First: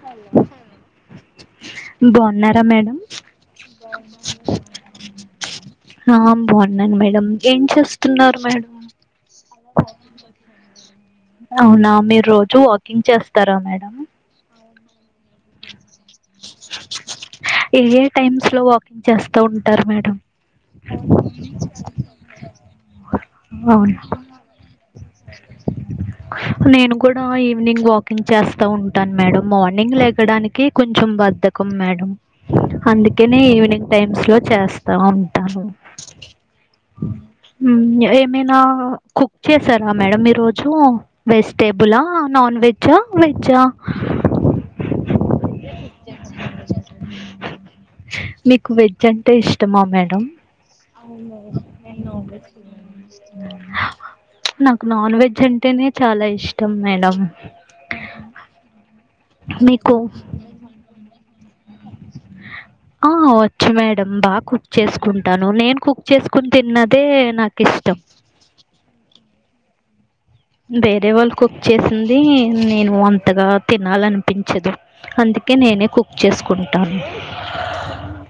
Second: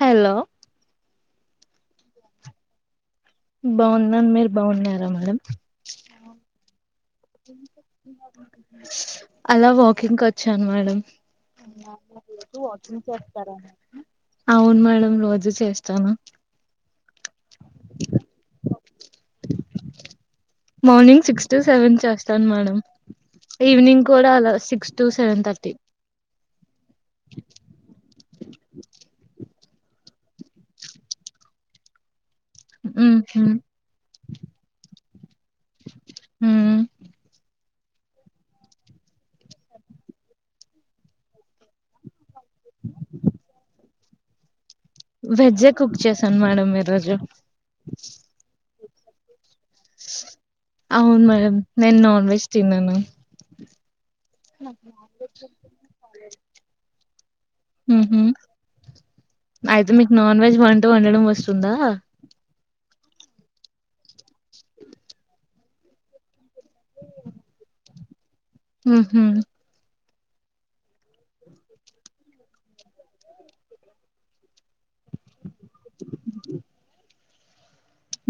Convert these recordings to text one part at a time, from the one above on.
Hello బాగున్నారా madam బాగున్నాను మీరు బాగున్నారా మేడం ఆ బాగున్నాను మే డం ఏం చేస్తున్నారు మేడం అలా వాకింగ్ వచ్చాను మేడం అవునా మీరు రోజు వాకింగ్ చేస్తారా మేడం అవును మే మేడం రోజు చేస్తాను ఏ ఏ టైమ్స్ లో వాకింగ్ చేస్తా ఉంటారు మేడం స్తాను మేడం అవును ఈవినింగ్ కూడా అలా సిక్స్ టు సెవెన్ థర్టీ నేను కూడా ఈవినింగ్ వాకింగ్ చేస్తా ఉంటాను మేడం మార్నింగ్ లేకడానికి కొంచెం బద్ధకం మేడం అందుకేనే ఈవినింగ్ టైమ్స్ లో చేస్తా ఉంటాను ఉమ్ ఏమైనా కుక్ చేసారా మేడం ఈరోజు వెజిటేబులా నాన్ వెజ్జా వెజ్జా వెజ్జే కుక్ చేసాను మేడం మీ రోజు మీకు వెజ్ అంటే ఇష్టమా మేడం అవును మేడం నేను నాన్ వెజ్ తిన్నాను నాకు నాన్ వెజ్ అంటేనే చాలా ఇష్టం మేడం ఉహు అయితే మీకు నాన్ వెజ్ వంట వండడం వస్తుందా ఆ వచ్చు మేడం బాగా కుక్ చేసుకుంటాను నేను కుక్ చేసుకుని తిన్నదే నాకు ఇష్టం ఉహూ వేరే వాళ్ళ కుక్ చేసింది నేను అంతగా తినాలనిపించదు అందుకే అందుకే నేనే కుక్ చేసుకుంటాను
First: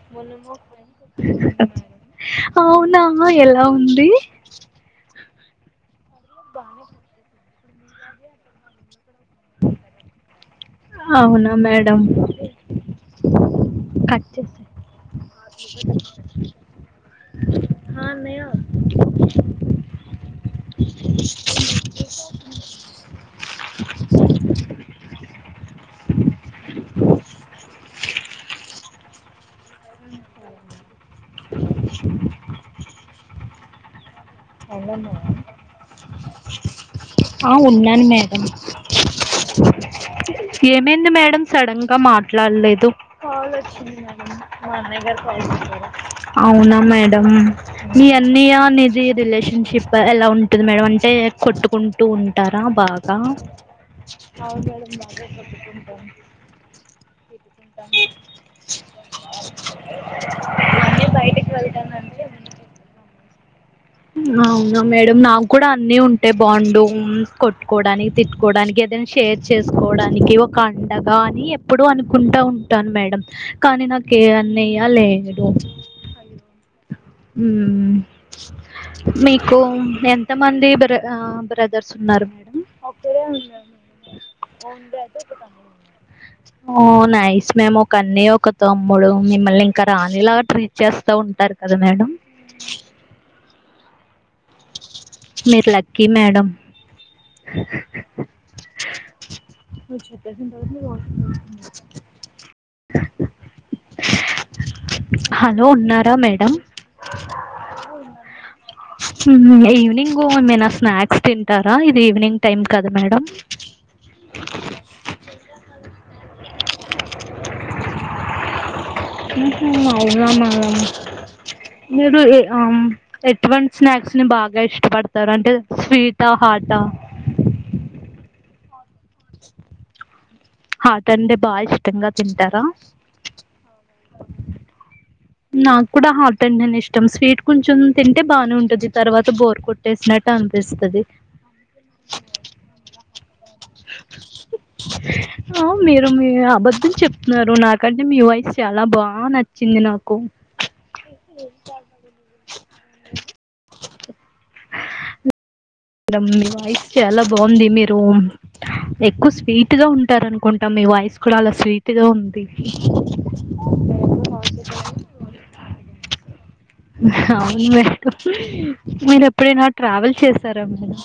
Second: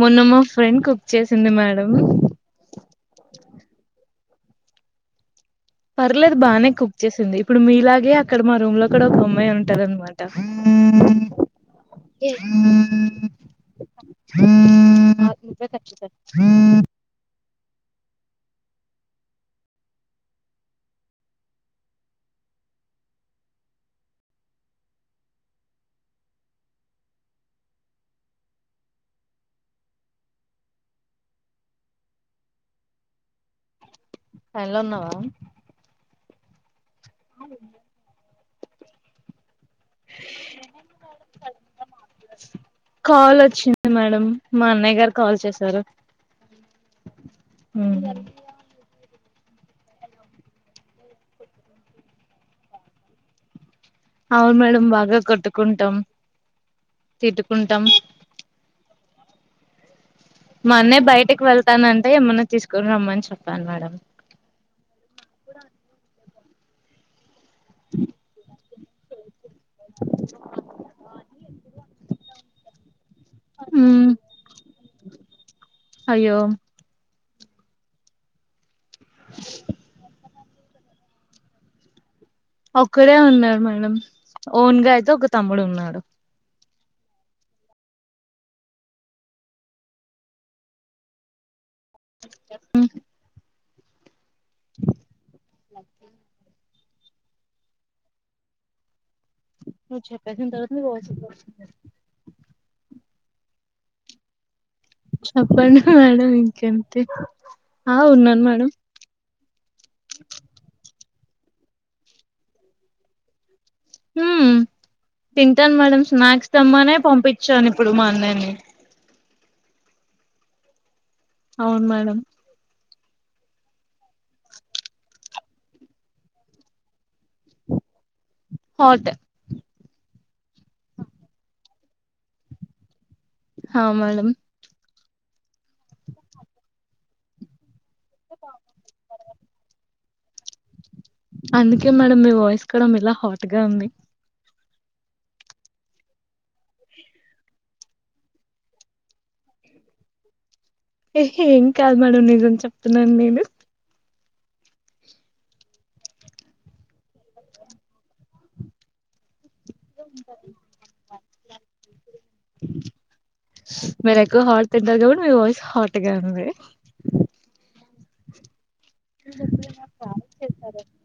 మొన్న మా ఫ్రెండ్ కుక్ చేసింది మేడం అవునా ఎలా ఉంది పర్లేదు బాగానే కుక్ చేసింది ఇప్పుడు మీలాగే అక్కడ మా రూమ్ లో కూడా ఒక అమ్మాయి ఉంటాది అనమాట అవునా మేడం కట్ చేస య చ్చి స ఆ అన్నయ్య హల్లు ఉన్నావా ఆ ఉన్నాను మేడం ఏమైంది మేడం సడన్ గా మాట్లాడలేదు కాల్ చేసారా అవునా మేడం మీ అన్నయ రిలేషన్షిప్ ఎలా ఉంటుంది మేడం అంటే కొట్టుకుంటూ ఉంటారా బాగా అవును మేడమ్ బాగా కొట్కుంటం తిట్కు మా అన్నయ్య బయటకి వెళ్తానంటే ఏమన్నా తీసుకుని రమ్మని చెప్ప అవునా మేడం నాకు కూడా అన్నయ్య ఉంటే బాగుండు కొట్టుకోవడానికి తిట్టుకోవడానికి ఏదైనా షేర్ చేసుకోవడానికి ఒక అండగా అని ఎప్పుడు అనుకుంటా ఉంటాను మేడం కానీ మ్మ్ నాకు ఏ అన్నయ లేడు. అయ్యో ఉమ్ మీకు ఏ ఎంతమంది బ్ర బ్రదర్స్ ఉన్నారు ఒక్కడే ఉన్నాడు మేడం ఓన్గా అయితే ఒక తమ్ముడు ఉన్నాడు ఓ నైస్ మేమ్ ఒక అన్నయ ఒక తమ్ముడు మిమ్మల్ని ఇంకా రాణి లాగా ట్రీట్ చేస్తా ఉంటారు కదా మేడం మీరు లక్కీ మేడమ్ వ నువ్వు చెంట చెప్పేసిన తర్వాత నువ్వు [unintelligible] హలో చెప్పండి ఉన్నారా మేడం ఇంకెంటి ఆ ఉన్నాను మేడం ఈవినింగ్ ఏమైనా స్నాక్స్ తింటారా ఇది ఈవినింగ్ టైమ్ కదా మేడం ఉమ్ తింటాను మేడమ్ స్నాక్స్ తెమ్మనే పంపించాను ఇప్పుడు మా అన్నయని ఉంహు అవునా మేడం అవును మేడం మీరు ఎటువంటి స్నాక్స్ ని బాగా ఇష్టపడతార అంటే స్వీటా హాటా హాట్ ఆ హాట్ బాగా ఇష్టంగా తింటారా హా మేడమ్ నాకు కూడా హార్ట్ అంటేనే ఇష్టం, స్వీట్ కొంచెం తింటే బానే ఉంటది. తర్వాత బోర్ కొట్టేసినట్ట అందుకే మేడం మీ వాయిస్ కూడా మీలా హర్ట్ గా ఉంది. ఆ మీరు మీ అబద్ధం చెప్తున్నారు. నాకంటే మీ వాయిస్ చాలా బా నచ్చింది. నాక్ ఏహే ఏం కాదు మేడం నిజం చెప్తున్నాను. నేను మేడం మీ వైస్ చాలా బావుంది. మీరు ఎక్కువ స్వీట్ టుదా ఉంటారు అనుకుంటా మీ వాయిస్ కూడా అలా స్వీట్గా ఉంది. వాడు తింటారు, కాబట్ మీ వాయిస్ హాట్ గా ఉంది. అవును మేడం మీరు ఎప్పుడైనా ట్రావెల్ చేసారా మేడం.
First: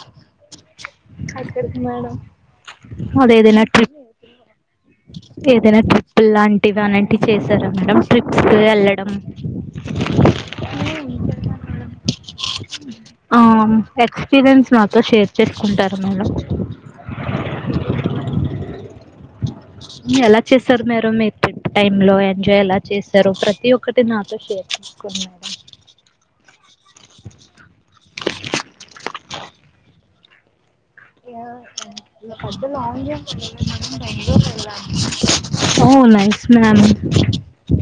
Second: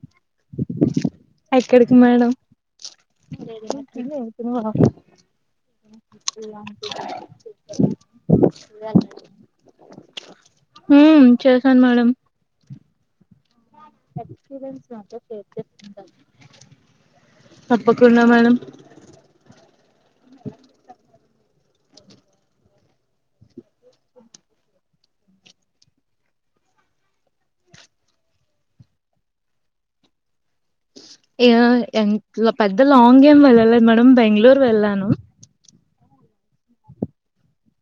అక్కడికి ఎక్కడికి మేడం. [unintelligible] ఏదైనా ట్రిప్పు లాంటివి, అలాంటివి చేసారా మేడం ట్రిప్స్కి వెళ్ళడం. ఉహ్ చేసాను మేడం ఆ ఎక్స్పీరియన్స్ నాతో షేర్ చేసుకుంటారు మేడం తప్పకుండా మేడం ఎలా చేసారు మీరూ మీర్ ట్రిప్ టైమ్ లో ఎంజాయ్ ఎలా చేసారు. ప్రతి ఒక్కటి నాతో షేర్ చేసుకోండి మేడం. యా ఇగ ఎన్ ఎంత పెద్ద లాంగ్ జాంప్ ఏం ఉండే వెళ్ళలేదు మనం మేడం బేగళూర్ బెంగళూరు వెళ్ళాను ఏళ్ళాము. ఓ నైస్ మ్యామ్ హుహ్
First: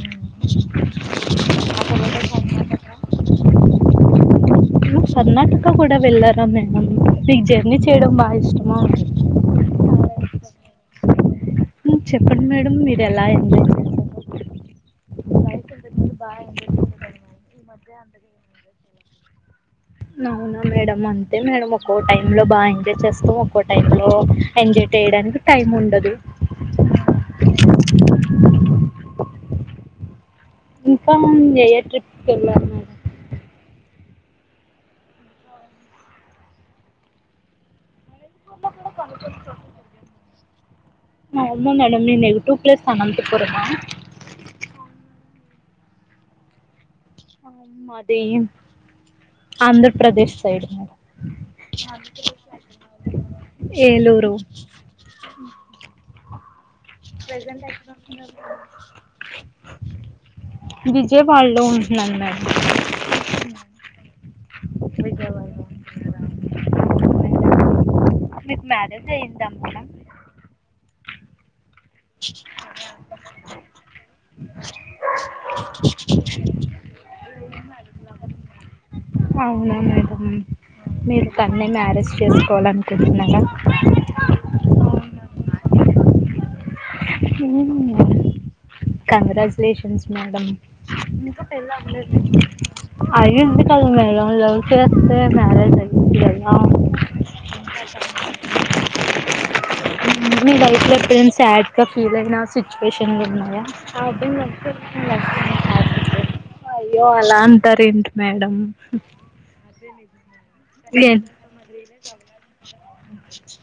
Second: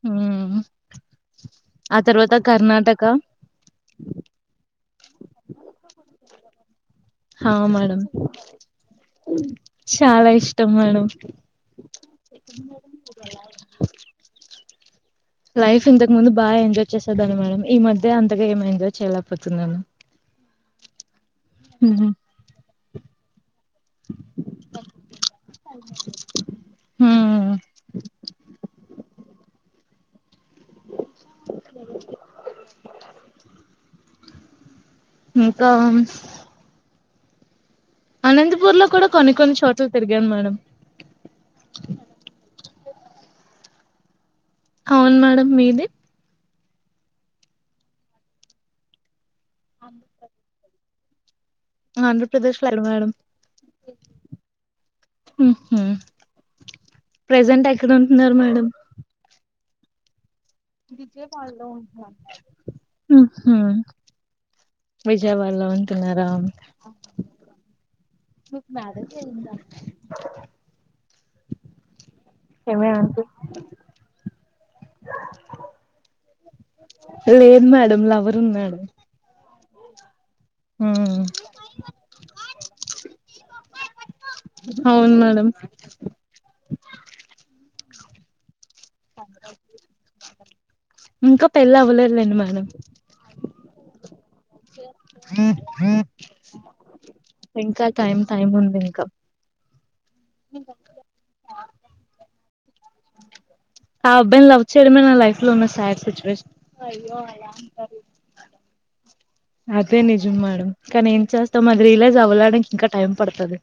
హ్మ్ ఆ తర్వాత కర్ణాటక నువ్ సర్ణటక కూడా వెళ్ళారా మ్య హా మేడం, చాలా ఇష్టం మేడం. హు చెప్పండి మేడం, మీరు ఎలా ఎంజాయ్ చేసారో లైఫ్ ఇంతకు ముందు బా ఎంజాయ్ చేసేదాన్ని మేడం. ఈ మధ్య అంతగా ఏం ఎంజాయ్ చేయలేకపోతున్నాను. అవునా మేడం, అంతే మేడం ఒకొక్క హ్మ్ టైమ్ లో బాగా ఎంజాయ్ చేస్తవ్ ఓ టైంలో ఎంజాయ్ చేయడానికి టైం ఉండదు. ఉహూహ్ ఇంకా ఏయా ట్రిప్ కెళ్ళారు మేడం. ఇంకామ్స్ అనంతపూర్ లో కూడా కొన్ని కొన్ని చోట్లు తిరిగాను మేడం. మా ఉమ్ మేడం నీ నెగిటివ్ ప్లేస్ అంతఃపురమా. అవును మేడం మీది ఆ మాది ఆంధ్రప్రదేశ్ సైడ్ మేడం. ఆంధ్రప్రదేశ్ లో ఎక్కడ మేడం ఏలూరు ఉహు ప్రెజెంట్ ఎక్కడ్ ఉంటున్నారు మీరు ఉంటున్నాను మేడం హుహ్ విజయవాడలో ఉంటున్నారా. మీకు మ్యారేజ్ అయిందా. యేమి అంటే లేదు మేడం, లవరునాడు. అవునా మేడం. ఉమ్ మీరు కనే మ్యారేజ్ చేసుకోవాల్ అనుకుంటున్నారా. తప్పా కాంగ్రాట్యులేషన్స్ మేడం. ఇంకా పెళ్లి అవ్వలేదులేండి మేడం అయింది కానీ మేలావ్ లేవ్ తెస్తే మ్యారేజ్ అయింది కదా ఇంకా టైం టైం ఉంది ఇంకా మీ లైఫ్లో ఎప్పుడైనా శాడ్గా ఫీల్ అయిన సిచ్యువేషన్లు ఉన్నాయా. ఆ అబ్బాయిని లవ్ చేయడమే నా లైఫ్ లో ఉన్న సాడ్ సిచ్యువేషన్ అయ్యో అలా అంటారు. ఏంటి మేడం నాద్ మేడం కానీ ఏం ఎన్ చేస్తాం అది రిలైజ్ అవ్వడానికి ఇంకా టైం పడతది.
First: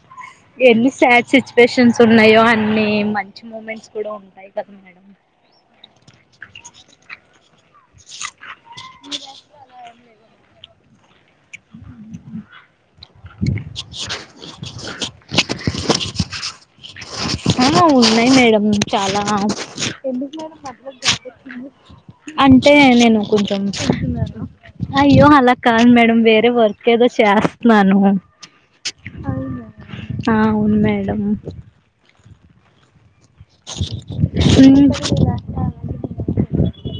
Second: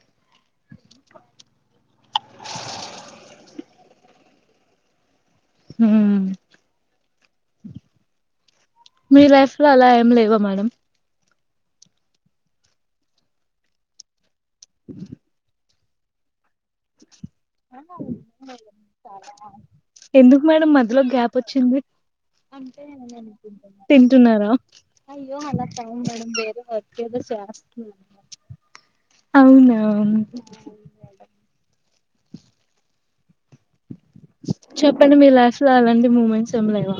ఎన్ని సాడ్ సిచ్యువేషన్స్ ఉన్నాయో, అన్ని మంచి మూమెంట్స్. కూడా ఉంటాయి కదా మేడం. హ్మ్మ్ మీ లైఫ్ లో అలా ఏం లేవా మేడం? ఉ అహా ఉన్నాయి మేడం చాలా. ఎందుకు మేడం మధ్యలో గ్యాప్ వచ్చింది అంటే నేను కొంచెం తింటున్నారా అయ్యో అలా కాదు మేడం వేరే వర్క్ ఏదో చేస్తన్నాను. అవునా ఆ అవును మేడం. చెప్పండి మీ లైఫ్ లో ఎలాంటి మూమెంట్స్. ఏం లేవా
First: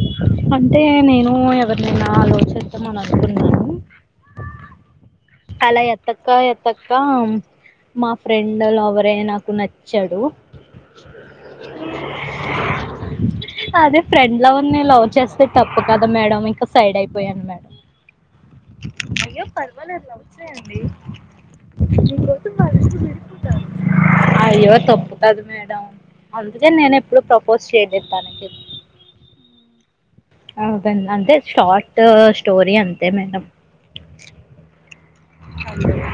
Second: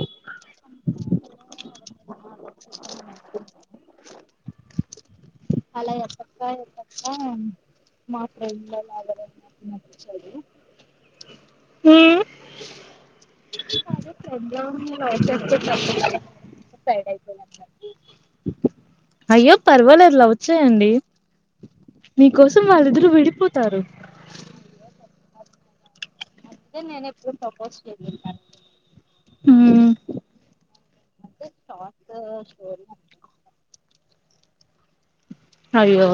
అంటే నేనూ ఎవరినైనా లవ్ చేద్దామనుకున్నాను. అలా ఎతక్క ఎతక్కా మా ఫ్రెండ్ లవరే నాకు నచ్చాడు. హ అదే ఫ్రెండ్ లవర్ నే లవ్ చేస్తే తప్పు కదా మేడం ఇంక సైడ్ అయిపోయాను మేడం. అయ్యో పర్వాలేదు లవ్ వచ్చాయండి నీకోసం వాళ్ళిద్దరుూ విడిపోతారు కదా మేడం అందుకే నేనెప్పుడు ప్రపోజ్ చేయలే తనకి. హ్మ్, అంతేనండి అంటే షార్ట్ స్టోరీ అంతే మేడం. అయ్యో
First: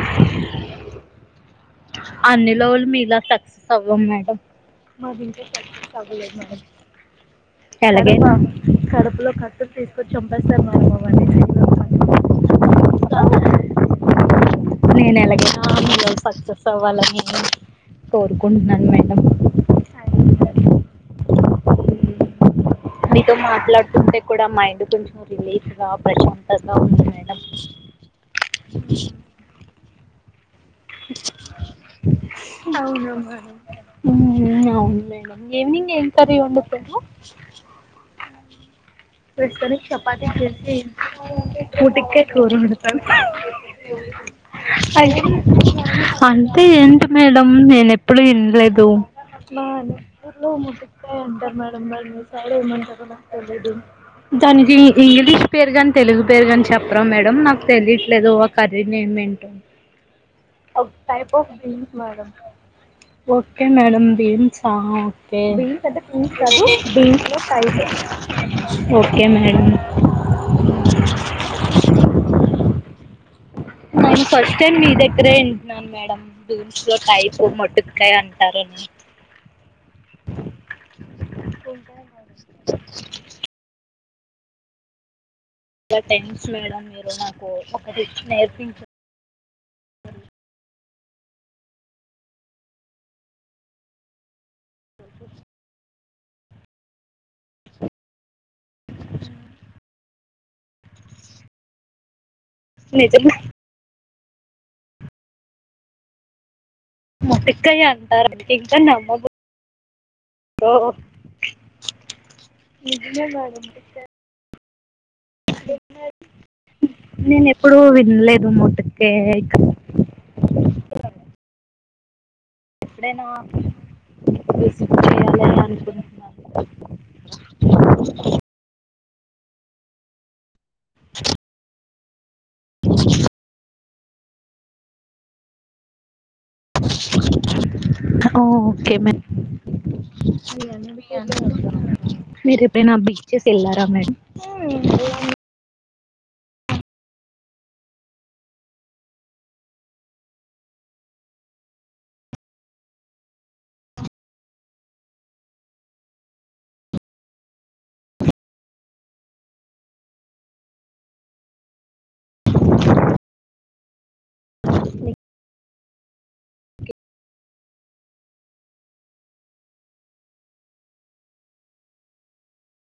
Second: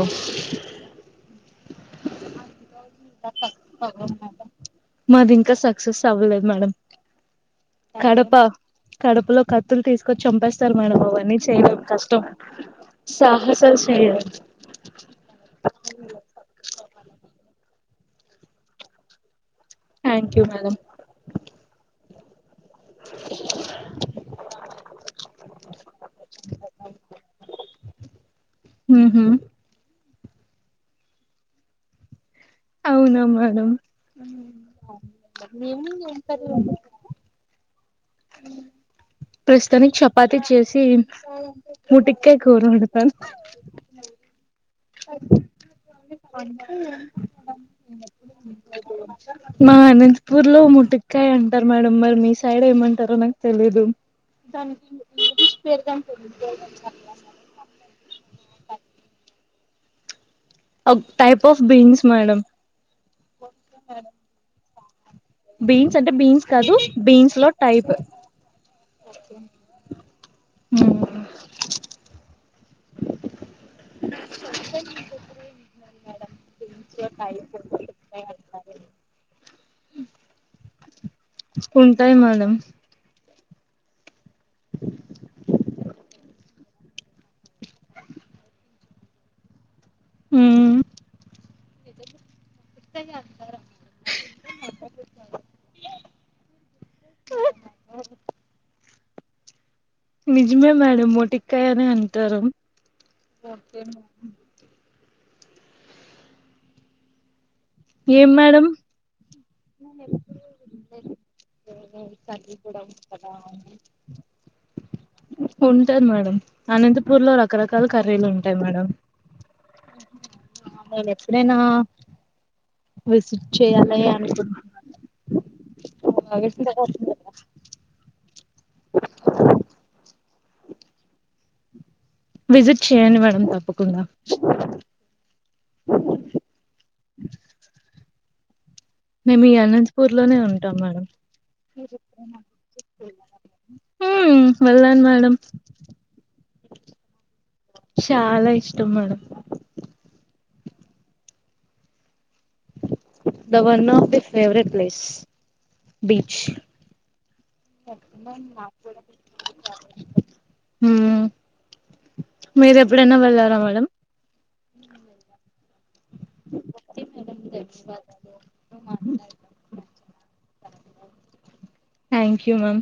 అన్ని లవ్లో మీలా సక్సెస్ అవ్వం మేడం, మాది ఇంకా సక్సెస్ అవ్వలేదు మేడం. ఎలాగైనా కడప కడపలో కత్తులు తీసుకొచ్చి చంపేస్తారు మేడం అవన్నీ చేయడం కష్టం సాహసాలు చే నేను ఎలకీళా [inaudible] సక్సెస్ అవ్వాలని కోరుకుంటున్నాను మేడం. Thank you madam. మీతో మాట్లాడుతుంటే కూడా మైండ్ కొంచెం రిలీఫ్ గా ప్రశాంతంగా ఉంది మే అ హ హ అవునా అవునులే మేడం మేడమ్. ఈవెనింగ్ ఏం కర్రీ వండుతారు? అ రెస్నికి చపాతి చేసి ఊటక్క ముటిక్కాయ కరు కూర ఉతాను వండుతాను అంటే ఏంటి మేడం నేనెప్పుడు వినలేదు. మా అనంతపూర్ లో ముటిక్కాయంటారు మేడం, మరి మీ సైడ్ ఏమంటారో నాకు తెలిదు? దానిదీ ఇంగ్లీష్ పేరు గాని తెలుగు పేరు గాని చెప్పరా మేడం? నాకు తెలియట్లేదు. దోవ కర్రీ నేమెంటో! ఒక type of beans madam okay madam బీన్సా? బీన్స్ అంటే పీన్స్ బీన్స్ కా కాదు బీన్స్ లో బీన్స్ై టైప్ ఓకే మేడమ్ నే ఫస్ట్ టైమ్ మీ దెగ్గరే ఇంటన్నను మేడమ్, బీన్స్ లో టైప్ మొటిక్కాయంటరు. అ కొంంతాయి మడంం చాలా థ్యాంక్స్ మేడం మీరు నాకు ఒక డిష్ నేర్పించ ఉమ్ ట్ట అంటార నిజమే మేడం మొట్టికాయ అనే అంటారు నిజంగా మొట్టికాయ అంటారు ఏం అ మేడం ఇంకా నమ్మబుద్ది ఓ [unintelligible] కర్రీ కి కూడా ఓల్చుతారా అని ఉంటాది మేడం అనంతపూర్ లో నేను ఎప్పుడూ రకరకాల కర్రీలు వినలేదు ఉంటాయి మేడం మొట్టుకాయ ఆంధ్రా లో ఎప్పుడైనా విసిట్ చేయాలే అనుకుంటున్న [unintelligible] విజిట్ చేయండి మేడం తప్పకుండా ఓ మేము ఈ అనంతపూర్ లోనే ఉంటాం మేడమ్ మీరు ఎప్పుడైనా బీచెస్ వెళ్ళారా మేడం ఉమ్ వెళ్ళాను మేడం చాలా ఇష్టం madam the one of the favourite place beach ఉమ్ మీరు ఎప్పుడైనా వెళ్ళారా మేడం ఓకే మేడమ్ ధన్యవాదాలు [unintelligible] థ్యాంక్ యు మామ్